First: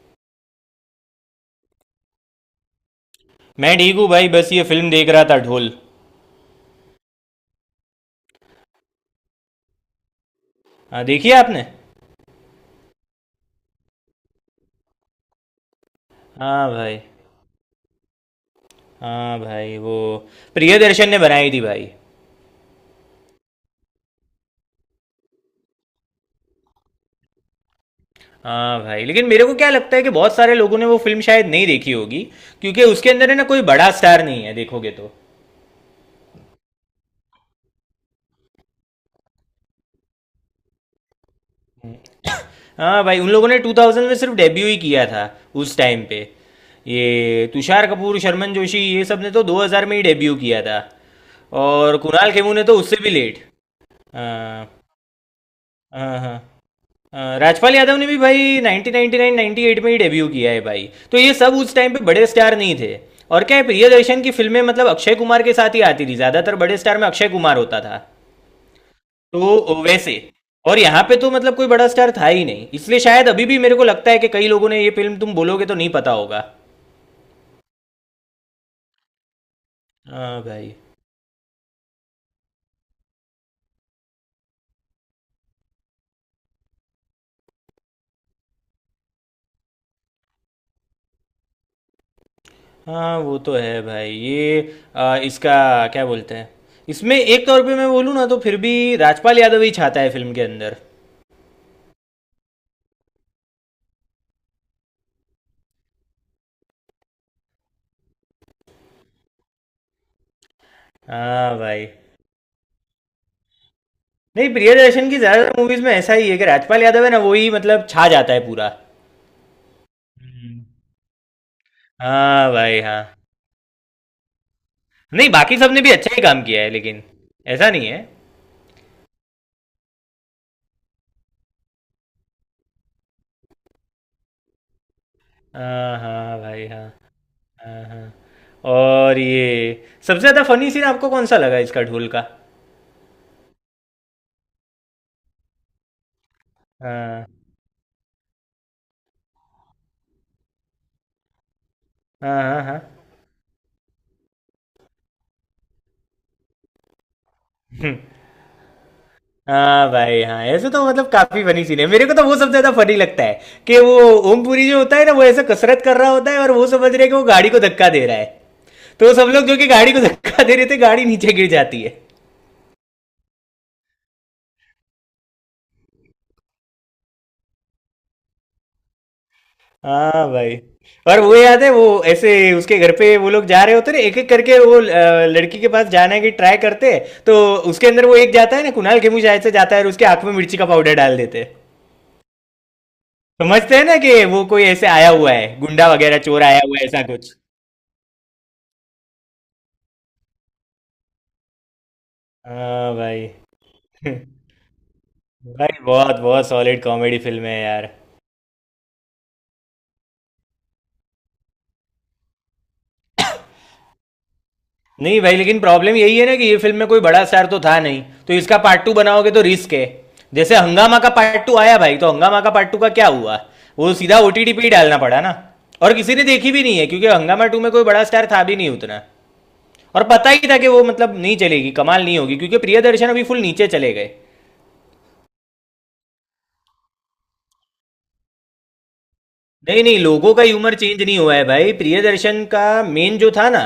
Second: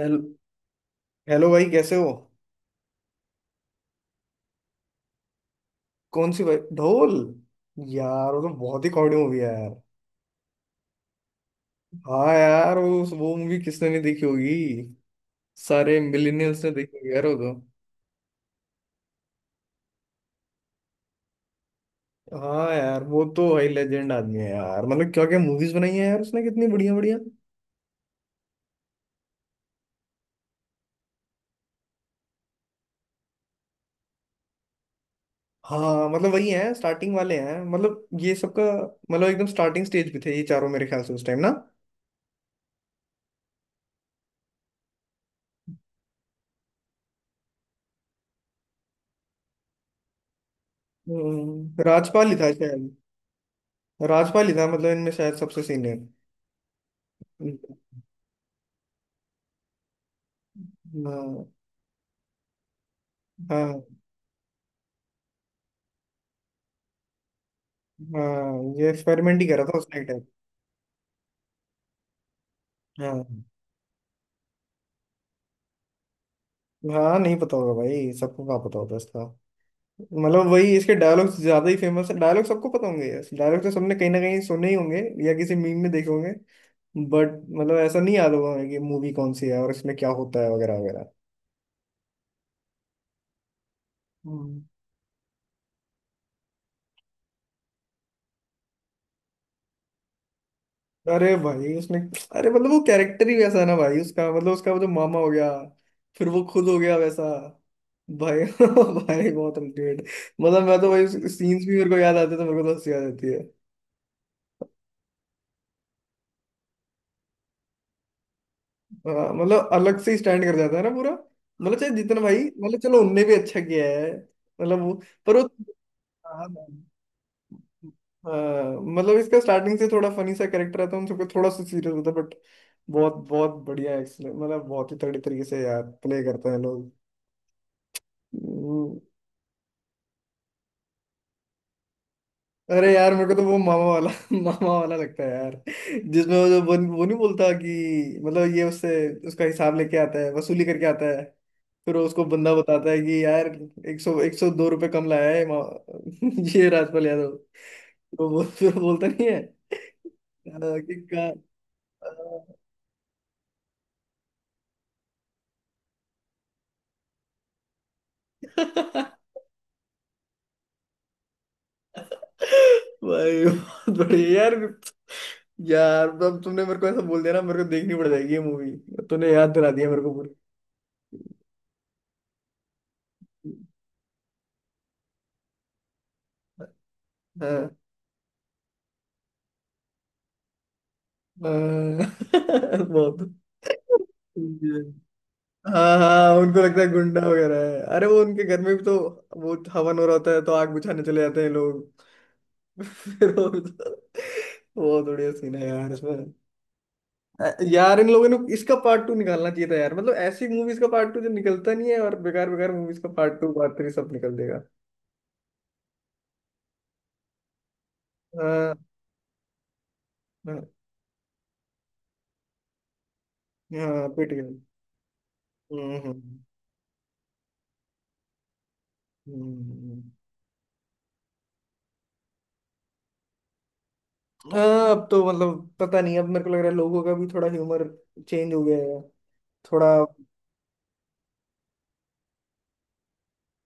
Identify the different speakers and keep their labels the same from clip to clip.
Speaker 1: Hello- hello भाई, कैसे हो?
Speaker 2: मैं ठीक हूँ भाई। बस ये फिल्म देख रहा था, ढोल।
Speaker 1: कौन सी भाई? ढोल? यार, वो तो बहुत ही कॉमेडी मूवी है यार।
Speaker 2: हाँ, देखी है आपने?
Speaker 1: हाँ यार, वो मूवी किसने नहीं देखी होगी। सारे मिलेनियल्स
Speaker 2: हाँ
Speaker 1: ने देखी
Speaker 2: भाई।
Speaker 1: होगी यार, वो तो।
Speaker 2: हाँ भाई वो प्रियदर्शन ने बनाई थी भाई।
Speaker 1: हाँ यार, वो तो भाई लेजेंड आदमी है यार, मतलब क्या क्या मूवीज बनाई है यार उसने, कितनी बढ़िया बढ़िया।
Speaker 2: हाँ भाई, लेकिन मेरे को क्या लगता है कि बहुत सारे लोगों ने वो फिल्म शायद नहीं देखी होगी, क्योंकि उसके अंदर है ना, कोई बड़ा स्टार नहीं है देखोगे तो।
Speaker 1: हाँ, मतलब वही है, स्टार्टिंग वाले हैं, मतलब ये सबका। मतलब एकदम स्टार्टिंग स्टेज पे थे ये चारों, मेरे ख्याल से उस टाइम ना।
Speaker 2: हाँ भाई, उन लोगों ने 2000 में सिर्फ डेब्यू ही किया था उस टाइम पे। ये तुषार कपूर, शर्मन जोशी, ये सब ने तो 2000 में ही डेब्यू किया था। और
Speaker 1: राजपाल
Speaker 2: कुणाल
Speaker 1: ही था
Speaker 2: खेमू ने तो
Speaker 1: शायद।
Speaker 2: उससे भी लेट।
Speaker 1: राजपाल ही था,
Speaker 2: हाँ
Speaker 1: मतलब इनमें शायद सबसे सीनियर।
Speaker 2: हाँ हाँ। राजपाल यादव ने भी भाई 1999 98 में ही डेब्यू किया है भाई, तो ये
Speaker 1: हाँ,
Speaker 2: सब उस टाइम पे बड़े स्टार नहीं थे। और क्या है,
Speaker 1: हाँ,
Speaker 2: प्रियदर्शन की फिल्में मतलब अक्षय कुमार के साथ ही आती थी ज्यादातर, बड़े स्टार में अक्षय कुमार होता था।
Speaker 1: हाँ। ये एक्सपेरिमेंट ही करा था
Speaker 2: तो
Speaker 1: उसने एक
Speaker 2: वैसे,
Speaker 1: टाइम।
Speaker 2: और यहाँ पे तो मतलब कोई बड़ा स्टार था ही नहीं, इसलिए शायद
Speaker 1: हाँ।
Speaker 2: अभी भी मेरे को लगता है कि कई लोगों ने ये फिल्म तुम बोलोगे तो नहीं पता होगा।
Speaker 1: हाँ, नहीं पता होगा भाई, सबको कहाँ पता होता है इसका।
Speaker 2: हाँ
Speaker 1: मतलब
Speaker 2: भाई।
Speaker 1: वही, इसके डायलॉग्स ज्यादा ही फेमस है, डायलॉग सबको पता होंगे यार, डायलॉग तो सबने कहीं ना कहीं सुने ही होंगे। या किसी मीम में देखे होंगे। बट। मतलब ऐसा नहीं याद होगा हमें कि मूवी कौन सी है और इसमें क्या होता है वगैरह
Speaker 2: हाँ, वो तो है भाई। ये
Speaker 1: वगैरह।
Speaker 2: इसका क्या बोलते हैं, इसमें एक तौर पे मैं बोलूँ ना तो फिर भी राजपाल यादव ही छाता है फिल्म के अंदर।
Speaker 1: अरे भाई, उसने। अरे मतलब वो कैरेक्टर ही वैसा है ना भाई उसका, मतलब उसका वो जो मामा हो गया। फिर वो खुद हो गया वैसा। भाई भाई बहुत अल्टीमेट। मतलब मैं तो भाई
Speaker 2: हाँ
Speaker 1: सीन्स भी
Speaker 2: भाई।
Speaker 1: मेरे को याद आते हैं तो मेरे को तो हंसी आ जाती है।
Speaker 2: नहीं, प्रियदर्शन की ज्यादातर मूवीज में ऐसा ही है कि राजपाल यादव है ना, वो ही मतलब छा जाता है पूरा।
Speaker 1: हाँ, मतलब अलग से स्टैंड कर
Speaker 2: हम्म।
Speaker 1: जाता है ना पूरा। मतलब चाहे जितना भाई,
Speaker 2: हाँ भाई
Speaker 1: मतलब चलो
Speaker 2: हाँ।
Speaker 1: उनने भी अच्छा किया है। मतलब वो,
Speaker 2: नहीं,
Speaker 1: पर वो,
Speaker 2: बाकी सबने भी अच्छा ही काम
Speaker 1: हाँ।
Speaker 2: किया है लेकिन ऐसा नहीं है।
Speaker 1: हाँ, मतलब इसका स्टार्टिंग से थोड़ा फनी सा कैरेक्टर आता है, उन सबको थोड़ा सा सीरियस होता है बट। बहुत बहुत बढ़िया एक्सलेंट, मतलब बहुत ही तगड़े तरीके से यार
Speaker 2: हाँ
Speaker 1: प्ले
Speaker 2: हाँ
Speaker 1: करते हैं
Speaker 2: भाई हाँ।
Speaker 1: लोग।
Speaker 2: हाँ हाँ।
Speaker 1: वो-
Speaker 2: और ये सबसे ज्यादा फनी सीन आपको कौन सा लगा इसका, ढोल का?
Speaker 1: अरे यार, मेरे को तो वो मामा वाला मामा वाला लगता है यार। जिसमें वो जो वो नहीं
Speaker 2: हाँ
Speaker 1: बोलता कि मतलब ये उससे, उसका हिसाब लेके आता है, वसूली करके आता है। फिर वो उसको
Speaker 2: हाँ
Speaker 1: बंदा
Speaker 2: हाँ हाँ।
Speaker 1: बताता है कि यार एक सौ दो रुपये कम लाया है ये राजपाल यादव।
Speaker 2: हम्म।
Speaker 1: तो वो फिर वो बोलता नहीं है।
Speaker 2: हाँ भाई हाँ, ऐसे तो
Speaker 1: कि
Speaker 2: मतलब
Speaker 1: का।
Speaker 2: काफी फनी सीन है, मेरे को तो वो सबसे ज्यादा फनी लगता है, कि वो ओमपुरी जो होता है ना, वो ऐसे कसरत कर रहा होता है, और वो समझ रहे हैं कि वो गाड़ी को धक्का दे रहा है, तो सब लोग जो कि गाड़ी को धक्का दे रहे थे, गाड़ी नीचे गिर जाती है।
Speaker 1: भाई बहुत बढ़िया यार। यार अब तुमने मेरे को ऐसा बोल दिया ना, मेरे को देखनी पड़ जाएगी ये मूवी। तूने याद दिला दिया मेरे को
Speaker 2: हाँ
Speaker 1: पूरी।
Speaker 2: भाई। और वो याद है, वो ऐसे उसके घर पे वो लोग जा रहे होते ना, एक एक करके वो लड़की के पास जाने की ट्राई करते हैं, तो
Speaker 1: हाँ।
Speaker 2: उसके अंदर वो एक जाता है ना, कुणाल खेमू शायद से जाता है, और उसके आंख में मिर्ची का पाउडर डाल देते हैं।
Speaker 1: हाँ, बहुत
Speaker 2: समझते हैं ना कि वो कोई
Speaker 1: ये।
Speaker 2: ऐसे आया हुआ है, गुंडा
Speaker 1: हाँ
Speaker 2: वगैरह,
Speaker 1: हाँ,
Speaker 2: चोर आया
Speaker 1: उनको
Speaker 2: हुआ
Speaker 1: लगता
Speaker 2: है,
Speaker 1: है
Speaker 2: ऐसा
Speaker 1: गुंडा
Speaker 2: कुछ।
Speaker 1: वगैरह है। अरे वो उनके घर में भी तो, वो हवन हो रहा होता है तो आग बुझाने चले जाते हैं लोग।
Speaker 2: हाँ भाई
Speaker 1: फिर वो, बहुत बढ़िया सीन है
Speaker 2: भाई
Speaker 1: यार इसमें।
Speaker 2: बहुत, बहुत सॉलिड कॉमेडी फिल्म है यार।
Speaker 1: यार, इन लोगों ने इसका पार्ट टू निकालना चाहिए था यार, मतलब ऐसी मूवीज का पार्ट टू जो निकलता नहीं है, और बेकार बेकार मूवीज का पार्ट टू पार्ट थ्री सब निकल देगा।
Speaker 2: नहीं भाई, लेकिन प्रॉब्लम यही है ना कि ये फिल्म में कोई बड़ा स्टार तो था नहीं, तो इसका
Speaker 1: हाँ
Speaker 2: पार्ट टू बनाओगे तो रिस्क है। जैसे
Speaker 1: हाँ।
Speaker 2: हंगामा का पार्ट टू आया भाई, तो हंगामा का पार्ट टू का क्या हुआ? वो
Speaker 1: हाँ,
Speaker 2: सीधा
Speaker 1: पिट गया।
Speaker 2: ओटीटी पे ही डालना पड़ा ना। और
Speaker 1: हम्म,
Speaker 2: किसी ने
Speaker 1: हम्म।
Speaker 2: देखी भी नहीं है, क्योंकि हंगामा टू में कोई बड़ा स्टार था भी नहीं उतना।
Speaker 1: हम्म, हम्म,
Speaker 2: और
Speaker 1: हम्म।
Speaker 2: पता ही था कि वो मतलब नहीं चलेगी, कमाल नहीं होगी, क्योंकि प्रियदर्शन अभी फुल नीचे चले गए।
Speaker 1: हाँ, अब तो मतलब पता नहीं, अब मेरे को लग रहा है लोगों का भी थोड़ा ह्यूमर चेंज हो गया है।
Speaker 2: नहीं
Speaker 1: थोड़ा।
Speaker 2: नहीं, लोगों का ह्यूमर चेंज नहीं हुआ है भाई, प्रियदर्शन का मेन जो था ना,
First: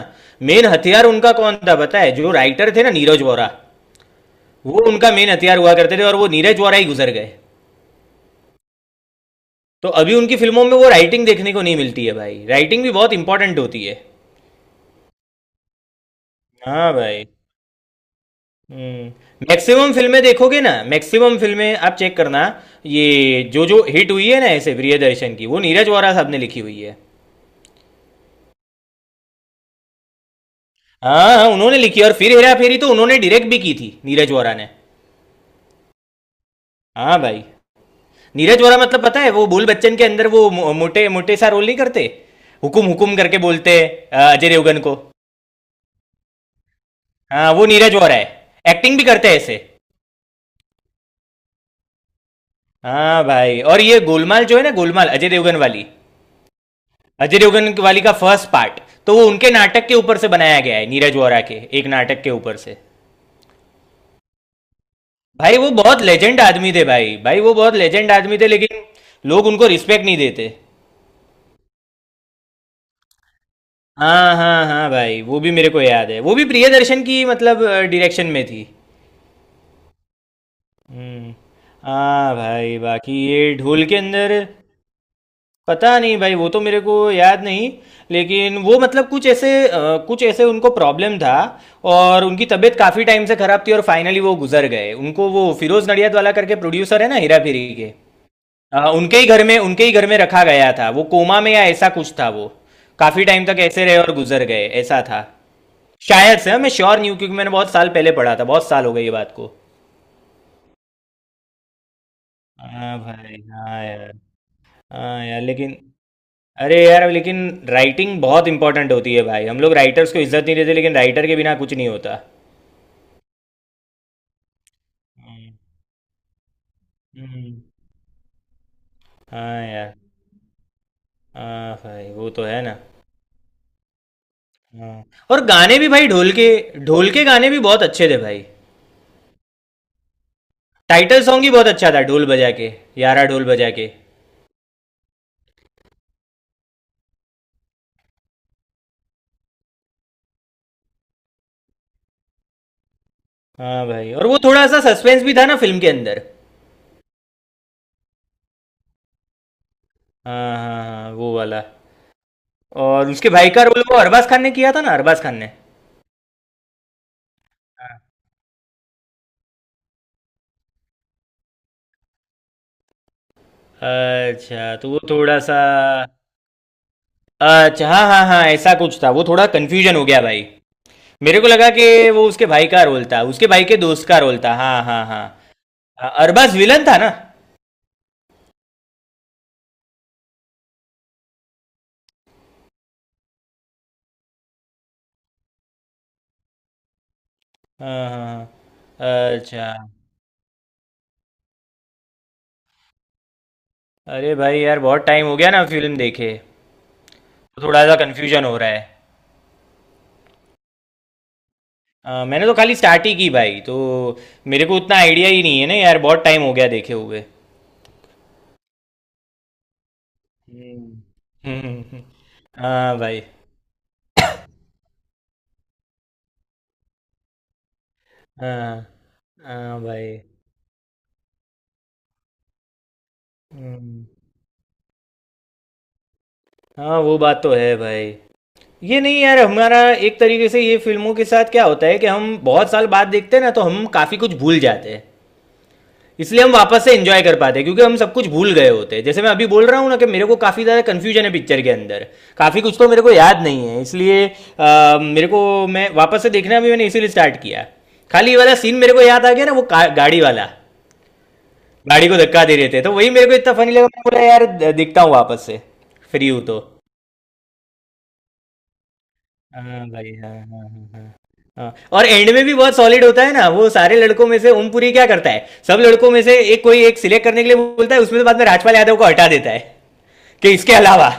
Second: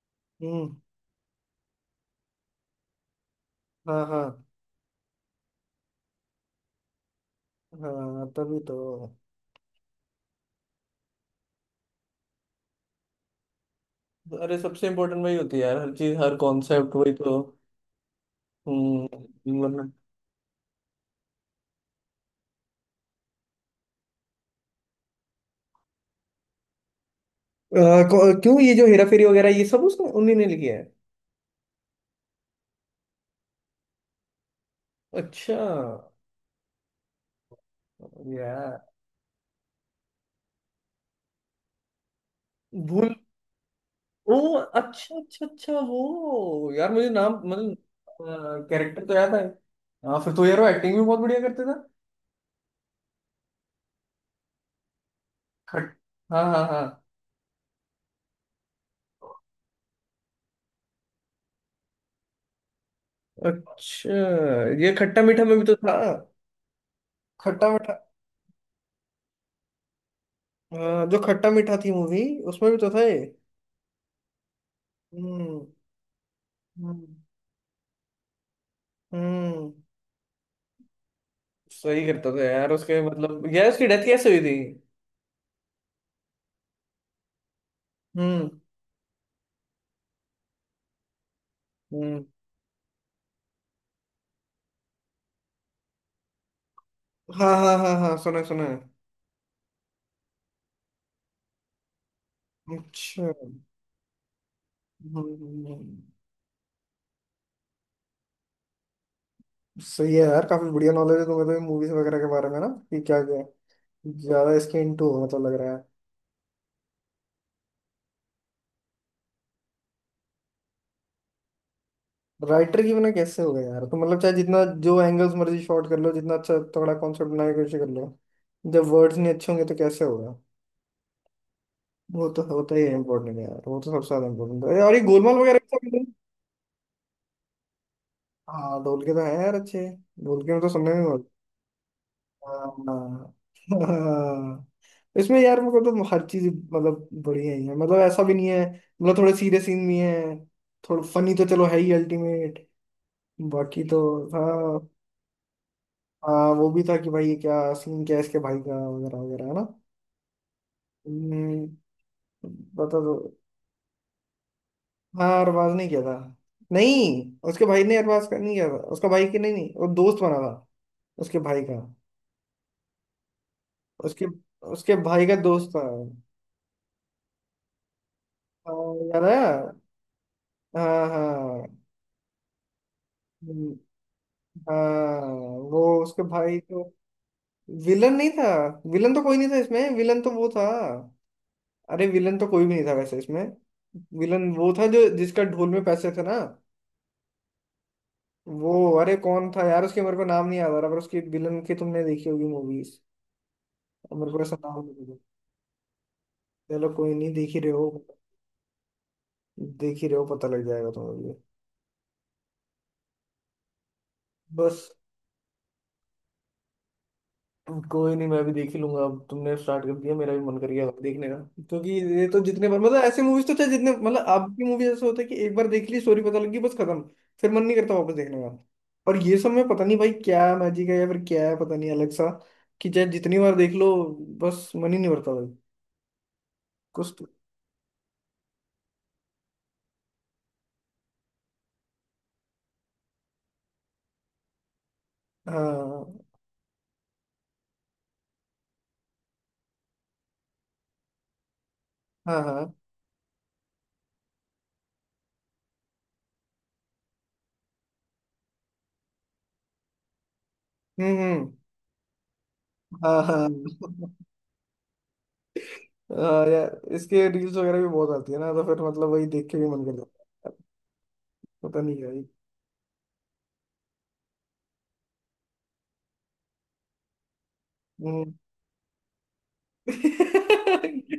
Speaker 2: मेन
Speaker 1: हम्म।
Speaker 2: हथियार उनका कौन था पता है? जो राइटर थे ना, नीरज वोरा।
Speaker 1: हाँ, हाँ।
Speaker 2: वो उनका मेन हथियार हुआ करते थे, और वो नीरज वोरा ही गुजर गए।
Speaker 1: हाँ, तभी तो।
Speaker 2: तो अभी उनकी फिल्मों में वो राइटिंग देखने को नहीं मिलती है भाई, राइटिंग भी बहुत इंपॉर्टेंट होती है।
Speaker 1: अरे, सबसे इम्पोर्टेंट वही होती है यार, हर चीज हर
Speaker 2: हाँ
Speaker 1: कॉन्सेप्ट वही
Speaker 2: भाई।
Speaker 1: तो।
Speaker 2: हम्म।
Speaker 1: हम्म, वरना।
Speaker 2: मैक्सिमम फिल्में देखोगे ना, मैक्सिमम फिल्में आप चेक करना, ये जो जो हिट हुई है ना ऐसे प्रियदर्शन की, वो नीरज वोरा साहब ने लिखी हुई है।
Speaker 1: अ, क्यों, ये जो हेरा फेरी वगैरह ये सब उसने उन्हीं ने लिखी है?
Speaker 2: हाँ हाँ, उन्होंने लिखी है। और फिर हेरा फेरी तो उन्होंने डायरेक्ट भी की थी, नीरज वोरा ने।
Speaker 1: अच्छा।
Speaker 2: हाँ भाई। नीरज वोरा
Speaker 1: यार।
Speaker 2: मतलब पता है, वो बोल बच्चन के अंदर वो मोटे मोटे सा रोल नहीं करते, हुकुम
Speaker 1: भूल।
Speaker 2: हुकुम करके बोलते हैं अजय
Speaker 1: ओ।
Speaker 2: देवगन को।
Speaker 1: अच्छा अच्छा अच्छा, वो यार मुझे नाम,
Speaker 2: हाँ, वो नीरज वोरा है।
Speaker 1: मतलब
Speaker 2: एक्टिंग भी
Speaker 1: कैरेक्टर तो
Speaker 2: करते
Speaker 1: याद
Speaker 2: हैं
Speaker 1: है।
Speaker 2: ऐसे।
Speaker 1: हाँ, फिर तो यार वो एक्टिंग भी बहुत बढ़िया करते थे।
Speaker 2: हाँ भाई। और ये गोलमाल जो है ना, गोलमाल अजय देवगन वाली,
Speaker 1: खट। हाँ, हाँ, हाँ।
Speaker 2: अजय देवगन वाली का फर्स्ट पार्ट, तो वो उनके नाटक के ऊपर से बनाया गया है, नीरज वोरा के एक नाटक के ऊपर से।
Speaker 1: अच्छा। ये खट्टा मीठा में
Speaker 2: भाई
Speaker 1: भी
Speaker 2: वो
Speaker 1: तो था।
Speaker 2: बहुत लेजेंड आदमी थे भाई, भाई वो
Speaker 1: खट्टा
Speaker 2: बहुत
Speaker 1: मीठा।
Speaker 2: लेजेंड आदमी थे, लेकिन लोग उनको रिस्पेक्ट नहीं देते।
Speaker 1: हाँ, जो खट्टा मीठा थी मूवी, उसमें भी तो था ये।
Speaker 2: हाँ हाँ हाँ भाई, वो भी
Speaker 1: हम्म।
Speaker 2: मेरे को याद है, वो भी प्रियदर्शन
Speaker 1: हम्म।
Speaker 2: की मतलब डायरेक्शन में थी।
Speaker 1: हम्म।
Speaker 2: हम्म।
Speaker 1: सही करता
Speaker 2: हाँ
Speaker 1: था यार
Speaker 2: भाई,
Speaker 1: उसके,
Speaker 2: बाकी ये
Speaker 1: मतलब यार
Speaker 2: ढोल
Speaker 1: उसकी
Speaker 2: के
Speaker 1: डेथ
Speaker 2: अंदर,
Speaker 1: कैसे हुई थी?
Speaker 2: पता नहीं भाई, वो तो मेरे को याद नहीं, लेकिन
Speaker 1: हम्म।
Speaker 2: वो मतलब कुछ ऐसे कुछ ऐसे उनको प्रॉब्लम था, और
Speaker 1: हम्म।
Speaker 2: उनकी तबीयत काफ़ी टाइम से ख़राब थी, और फाइनली वो गुजर गए। उनको वो फिरोज़ नडियाद वाला करके प्रोड्यूसर है ना हीरा
Speaker 1: हाँ,
Speaker 2: फेरी
Speaker 1: हाँ,
Speaker 2: के,
Speaker 1: हाँ, हाँ, सुना है, सुना है।
Speaker 2: उनके ही घर में, उनके ही घर में रखा गया था। वो कोमा में या ऐसा कुछ था वो,
Speaker 1: अच्छा,
Speaker 2: काफ़ी टाइम तक ऐसे रहे और गुजर गए, ऐसा था
Speaker 1: हम्म।
Speaker 2: शायद से। हाँ, मैं श्योर नहीं हूँ, क्योंकि मैंने बहुत साल पहले पढ़ा था, बहुत साल हो गए ये बात को।
Speaker 1: सही है यार, काफी बढ़िया नॉलेज है तुम्हें तो मूवीज वगैरह के बारे में ना,
Speaker 2: हाँ
Speaker 1: कि क्या
Speaker 2: भाई।
Speaker 1: क्या।
Speaker 2: हाँ यार।
Speaker 1: ज्यादा इसके इंटू हो
Speaker 2: हाँ यार,
Speaker 1: मतलब, लग रहा
Speaker 2: लेकिन,
Speaker 1: है।
Speaker 2: अरे यार लेकिन राइटिंग बहुत इंपॉर्टेंट होती है भाई, हम लोग राइटर्स को इज्जत नहीं देते, लेकिन राइटर के बिना कुछ नहीं होता।
Speaker 1: राइटर की बिना कैसे होगा यार, तो मतलब चाहे जितना, जो एंगल्स
Speaker 2: हम्म।
Speaker 1: मर्जी शॉट कर लो, जितना अच्छा तगड़ा कॉन्सेप्ट बनाने
Speaker 2: हम्म।
Speaker 1: की कोशिश कर लो। जब वर्ड्स नहीं अच्छे होंगे
Speaker 2: हाँ
Speaker 1: तो
Speaker 2: यार।
Speaker 1: कैसे होगा?
Speaker 2: हाँ भाई,
Speaker 1: वो
Speaker 2: वो
Speaker 1: तो
Speaker 2: तो है
Speaker 1: होता
Speaker 2: ना।
Speaker 1: ही है इम्पोर्टेंट यार, वो तो सबसे ज्यादा इम्पोर्टेंट है, और ये
Speaker 2: हाँ।
Speaker 1: गोलमाल
Speaker 2: और
Speaker 1: वगैरह भी
Speaker 2: गाने भी
Speaker 1: सब मिले।
Speaker 2: भाई, ढोल के, ढोल के गाने भी बहुत अच्छे थे भाई।
Speaker 1: हाँ, ढोल के तो है यार अच्छे। ढोल के में तो सुनने में
Speaker 2: टाइटल
Speaker 1: बहुत।
Speaker 2: सॉन्ग ही बहुत अच्छा था, ढोल बजा के, यारा
Speaker 1: हाँ।
Speaker 2: ढोल बजा के।
Speaker 1: हाँ। इसमें यार मेरे को तो हर चीज, मतलब बढ़िया ही है, मतलब ऐसा भी नहीं है। मतलब थोड़े सीरियस सीन भी है। थोड़ा फनी तो चलो है ही अल्टीमेट। बाकी
Speaker 2: हाँ
Speaker 1: तो।
Speaker 2: भाई, और वो थोड़ा
Speaker 1: हाँ।
Speaker 2: सा सस्पेंस भी था ना फिल्म के अंदर।
Speaker 1: हाँ, वो भी था कि भाई ये क्या सीन क्या है इसके भाई का वगैरह वगैरह है ना।
Speaker 2: हाँ हाँ हाँ, वो वाला।
Speaker 1: हम्म, बता
Speaker 2: और
Speaker 1: दो।
Speaker 2: उसके भाई का रोल वो अरबाज खान ने किया था ना, अरबाज
Speaker 1: हाँ,
Speaker 2: खान ने।
Speaker 1: अरबाज नहीं किया था। नहीं, उसके भाई ने
Speaker 2: हाँ।
Speaker 1: अरबाज का नहीं किया था, उसका भाई के, नहीं नहीं वो दोस्त बना था। उसके भाई का। उसके,
Speaker 2: अच्छा, तो
Speaker 1: उसके
Speaker 2: वो
Speaker 1: भाई का
Speaker 2: थोड़ा सा,
Speaker 1: दोस्त था।
Speaker 2: अच्छा हाँ हाँ हाँ, ऐसा
Speaker 1: हाँ,
Speaker 2: कुछ था,
Speaker 1: याद
Speaker 2: वो थोड़ा
Speaker 1: आया।
Speaker 2: कंफ्यूजन हो गया भाई।
Speaker 1: हाँ
Speaker 2: मेरे को लगा
Speaker 1: हाँ।
Speaker 2: कि वो उसके भाई का रोल था, उसके भाई
Speaker 1: हम्म।
Speaker 2: के दोस्त का रोल था। हाँ हाँ हाँ।
Speaker 1: हाँ। वो
Speaker 2: हाँ,
Speaker 1: उसके
Speaker 2: अरबाज
Speaker 1: भाई तो,
Speaker 2: विलन था ना।
Speaker 1: विलन नहीं था। विलन तो कोई नहीं था इसमें, विलन तो वो था। अरे, विलन तो कोई भी नहीं था वैसे इसमें। विलन वो था जो, जिसका ढोल में पैसे थे ना,
Speaker 2: हाँ हाँ
Speaker 1: वो। अरे
Speaker 2: हाँ।
Speaker 1: कौन था
Speaker 2: अच्छा।
Speaker 1: यार उसके, मेरे को नाम नहीं याद आ रहा, पर उसकी विलन की तुमने देखी होगी मूवीज। मेरे
Speaker 2: अरे
Speaker 1: को ऐसा
Speaker 2: भाई यार
Speaker 1: नाम नहीं
Speaker 2: बहुत
Speaker 1: पता।
Speaker 2: टाइम हो गया ना फिल्म देखे,
Speaker 1: चलो कोई नहीं, देख ही
Speaker 2: तो
Speaker 1: रहे
Speaker 2: थोड़ा
Speaker 1: हो।
Speaker 2: सा कंफ्यूजन हो रहा है।
Speaker 1: देख ही रहे हो, पता लग जाएगा तुम्हें भी।
Speaker 2: मैंने तो खाली स्टार्ट ही की भाई, तो मेरे को
Speaker 1: बस।
Speaker 2: उतना आइडिया ही नहीं है ना यार, बहुत टाइम हो गया देखे हुए।
Speaker 1: कोई नहीं, मैं भी देख ही लूंगा, अब तुमने स्टार्ट कर दिया मेरा भी मन कर गया
Speaker 2: हम्म
Speaker 1: देखने का। क्योंकि
Speaker 2: हम्म।
Speaker 1: ये तो जितने बार
Speaker 2: हाँ
Speaker 1: मतलब
Speaker 2: भाई
Speaker 1: ऐसे मूवीज तो चाहे जितने, मतलब आपकी मूवीज ऐसे होता है कि एक बार देख ली स्टोरी पता लगी बस खत्म। फिर मन नहीं करता वापस देखने का।
Speaker 2: हाँ।
Speaker 1: और ये सब में
Speaker 2: हाँ
Speaker 1: पता नहीं भाई
Speaker 2: भाई।
Speaker 1: क्या मैजिक है, या फिर क्या है पता नहीं अलग सा। कि चाहे जितनी बार देख लो,
Speaker 2: हम्म।
Speaker 1: बस मन ही नहीं भरता भाई।
Speaker 2: हाँ,
Speaker 1: कुछ
Speaker 2: वो
Speaker 1: तो।
Speaker 2: बात तो है भाई, ये नहीं यार, हमारा एक तरीके से ये फिल्मों के साथ क्या होता है कि हम बहुत साल बाद देखते हैं ना, तो हम काफ़ी कुछ भूल जाते हैं।
Speaker 1: हाँ
Speaker 2: इसलिए हम वापस से एंजॉय कर पाते हैं, क्योंकि हम सब कुछ भूल गए होते हैं। जैसे मैं अभी बोल रहा हूँ ना कि मेरे को काफ़ी ज़्यादा कन्फ्यूजन है पिक्चर के अंदर,
Speaker 1: हाँ।
Speaker 2: काफ़ी
Speaker 1: हाँ।
Speaker 2: कुछ तो मेरे को याद नहीं है, इसलिए मेरे को, मैं वापस से देखना भी मैंने इसीलिए स्टार्ट किया। खाली ये वाला सीन मेरे को याद आ गया ना, वो गाड़ी वाला,
Speaker 1: हम्म, हम्म।
Speaker 2: गाड़ी को धक्का दे रहे थे, तो वही
Speaker 1: हाँ
Speaker 2: मेरे को इतना फनी लगा, मैं
Speaker 1: हाँ।
Speaker 2: बोला यार देखता हूँ वापस से, फ्री हूँ
Speaker 1: हाँ
Speaker 2: तो।
Speaker 1: यार, इसके रील्स वगैरह भी बहुत आती है ना, तो फिर मतलब वही देख के भी मन
Speaker 2: हाँ
Speaker 1: कर
Speaker 2: भाई,
Speaker 1: जाता
Speaker 2: हाँ हाँ हाँ हाँ।
Speaker 1: है।
Speaker 2: हाँ।
Speaker 1: पता नहीं
Speaker 2: और
Speaker 1: भाई।
Speaker 2: एंड में भी बहुत सॉलिड होता है ना, वो सारे लड़कों में से ओमपुरी क्या करता है, सब लड़कों में से एक, कोई एक सिलेक्ट करने के लिए बोलता है, उसमें से
Speaker 1: हम्म।
Speaker 2: बाद में राजपाल यादव को हटा देता है कि इसके अलावा।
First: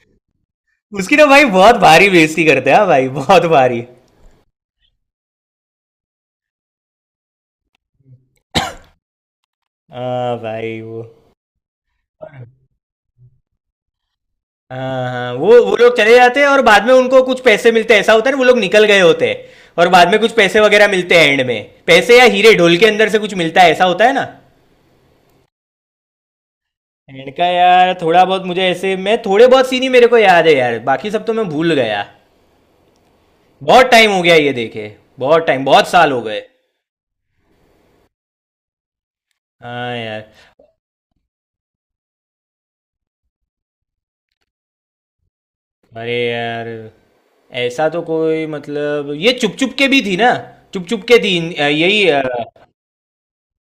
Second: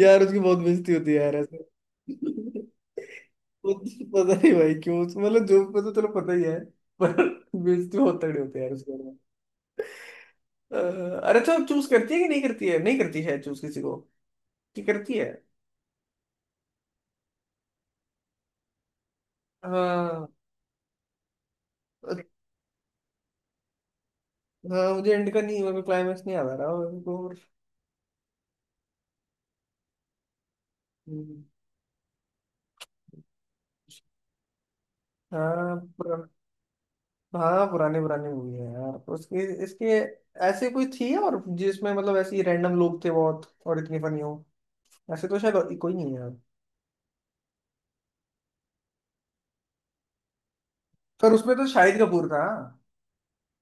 Speaker 1: यार उसकी बहुत बेइज्जती होती
Speaker 2: उसकी
Speaker 1: है
Speaker 2: ना
Speaker 1: यार
Speaker 2: भाई
Speaker 1: ऐसे।
Speaker 2: बहुत भारी बेइज्जती करते हैं, हाँ भाई बहुत भारी।
Speaker 1: पता नहीं भाई क्यों, मतलब जो पता चलो पता ही है। पर, बेइज्जती बहुत तगड़ी होती है यार उसके बारे
Speaker 2: हाँ
Speaker 1: में।
Speaker 2: भाई, वो।
Speaker 1: अरे अच्छा, चूज करती है कि नहीं करती है, नहीं करती है चूज किसी को? कि
Speaker 2: हाँ
Speaker 1: करती है?
Speaker 2: हाँ, वो लोग चले जाते हैं, और बाद में उनको कुछ पैसे मिलते हैं, ऐसा होता है ना, वो लोग निकल गए होते हैं, और बाद में कुछ
Speaker 1: हाँ।
Speaker 2: पैसे वगैरह मिलते हैं एंड में। पैसे या हीरे ढोल के अंदर से कुछ मिलता है, ऐसा होता है ना।
Speaker 1: हाँ, मुझे एंड का नहीं, मेरे को क्लाइमेक्स नहीं याद आ रहा मेरे को
Speaker 2: एंड का यार थोड़ा बहुत मुझे, ऐसे मैं थोड़े बहुत सीन ही मेरे को याद है यार, बाकी सब तो
Speaker 1: हम्म।
Speaker 2: मैं भूल गया, बहुत टाइम हो गया ये देखे, बहुत टाइम,
Speaker 1: हाँ,
Speaker 2: बहुत साल हो गए।
Speaker 1: हाँ, पुराने पुराने मूवी है यार तो उसके इसके।
Speaker 2: हाँ यार।
Speaker 1: ऐसे कोई थी और जिसमें मतलब ऐसे ही रैंडम लोग थे बहुत और इतनी फनी हो। ऐसे तो शायद कोई नहीं
Speaker 2: अरे
Speaker 1: है यार।
Speaker 2: यार ऐसा तो कोई मतलब, ये चुप चुप के भी थी ना, चुप चुप के
Speaker 1: पर
Speaker 2: थी,
Speaker 1: उसमें तो शाहिद
Speaker 2: यही
Speaker 1: कपूर था।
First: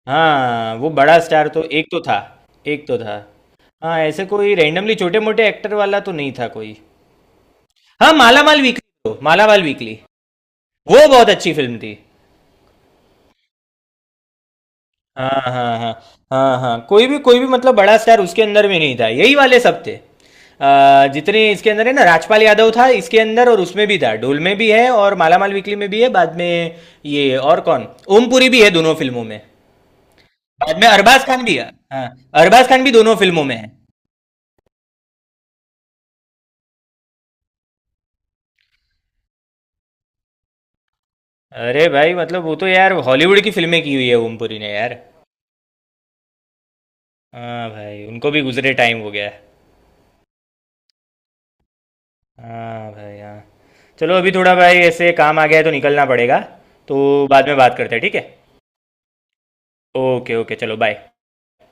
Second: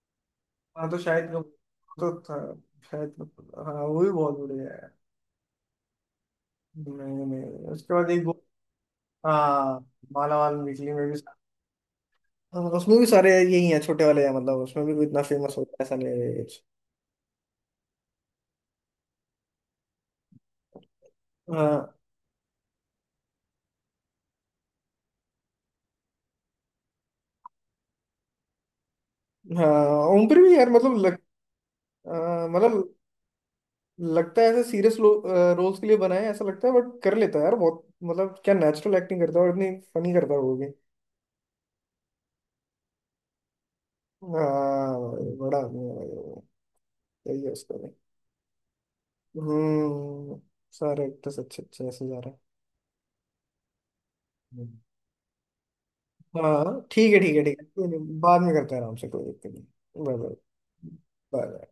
Speaker 2: हाँ,
Speaker 1: हाँ,
Speaker 2: वो
Speaker 1: तो
Speaker 2: बड़ा
Speaker 1: शाहिद
Speaker 2: स्टार तो एक तो
Speaker 1: कपूर
Speaker 2: था,
Speaker 1: तो था।
Speaker 2: एक तो
Speaker 1: शाहिद
Speaker 2: था।
Speaker 1: कपूर, हाँ
Speaker 2: हाँ,
Speaker 1: वो भी
Speaker 2: ऐसे
Speaker 1: बहुत
Speaker 2: कोई
Speaker 1: बढ़िया है।
Speaker 2: रैंडमली छोटे मोटे एक्टर वाला तो नहीं था कोई।
Speaker 1: नहीं नहीं उसके बाद
Speaker 2: हाँ,
Speaker 1: एक
Speaker 2: मालामाल वीकली, मालामाल
Speaker 1: हाँ,
Speaker 2: वीकली,
Speaker 1: माला माल निकली में
Speaker 2: वो
Speaker 1: भी।
Speaker 2: बहुत अच्छी फिल्म थी।
Speaker 1: हाँ, उसमें भी सारे यही है छोटे वाले हैं, मतलब उसमें भी कोई इतना
Speaker 2: हाँ,
Speaker 1: फेमस होता
Speaker 2: हाँ,
Speaker 1: है
Speaker 2: हाँ।
Speaker 1: ऐसा नहीं है
Speaker 2: हाँ,
Speaker 1: कुछ।
Speaker 2: हाँ। कोई भी, कोई भी मतलब बड़ा स्टार उसके अंदर में नहीं था, यही वाले सब थे। जितने इसके अंदर है
Speaker 1: हाँ।
Speaker 2: ना, राजपाल यादव था इसके अंदर और उसमें भी था, ढोल में भी है और माला माल वीकली में भी है बाद में। ये और कौन, ओमपुरी भी है दोनों फिल्मों में।
Speaker 1: हाँ। ओमपुरी भी यार
Speaker 2: बाद में
Speaker 1: मतलब लग,
Speaker 2: अरबाज खान भी है। हाँ, अरबाज खान भी
Speaker 1: मतलब
Speaker 2: दोनों फिल्मों में है।
Speaker 1: लगता है ऐसे सीरियस रोल्स के लिए बनाया है ऐसा लगता है, बट कर लेता है यार बहुत, मतलब क्या नेचुरल एक्टिंग करता है और इतनी फनी करता है वो भी।
Speaker 2: अरे भाई मतलब वो तो यार हॉलीवुड की फिल्में की हुई है ओमपुरी ने
Speaker 1: हाँ
Speaker 2: यार।
Speaker 1: भाई, बड़ा आदमी है भाई वो। यही है
Speaker 2: हाँ
Speaker 1: उसका भी।
Speaker 2: भाई, उनको भी गुजरे टाइम हो गया।
Speaker 1: हम्म। सारे एक्टर्स अच्छे अच्छे ऐसे जा रहे हैं।
Speaker 2: हाँ भाई हाँ। चलो अभी थोड़ा भाई
Speaker 1: हम्म।
Speaker 2: ऐसे काम आ गया है तो निकलना पड़ेगा,
Speaker 1: हाँ ठीक है
Speaker 2: तो
Speaker 1: ठीक है
Speaker 2: बाद में
Speaker 1: ठीक है,
Speaker 2: बात
Speaker 1: कोई
Speaker 2: करते हैं ठीक
Speaker 1: नहीं,
Speaker 2: है?
Speaker 1: बाद में करते हैं आराम से, कोई दिक्कत नहीं, बाय बाय।
Speaker 2: ओके ओके, चलो बाय।
Speaker 1: बाय।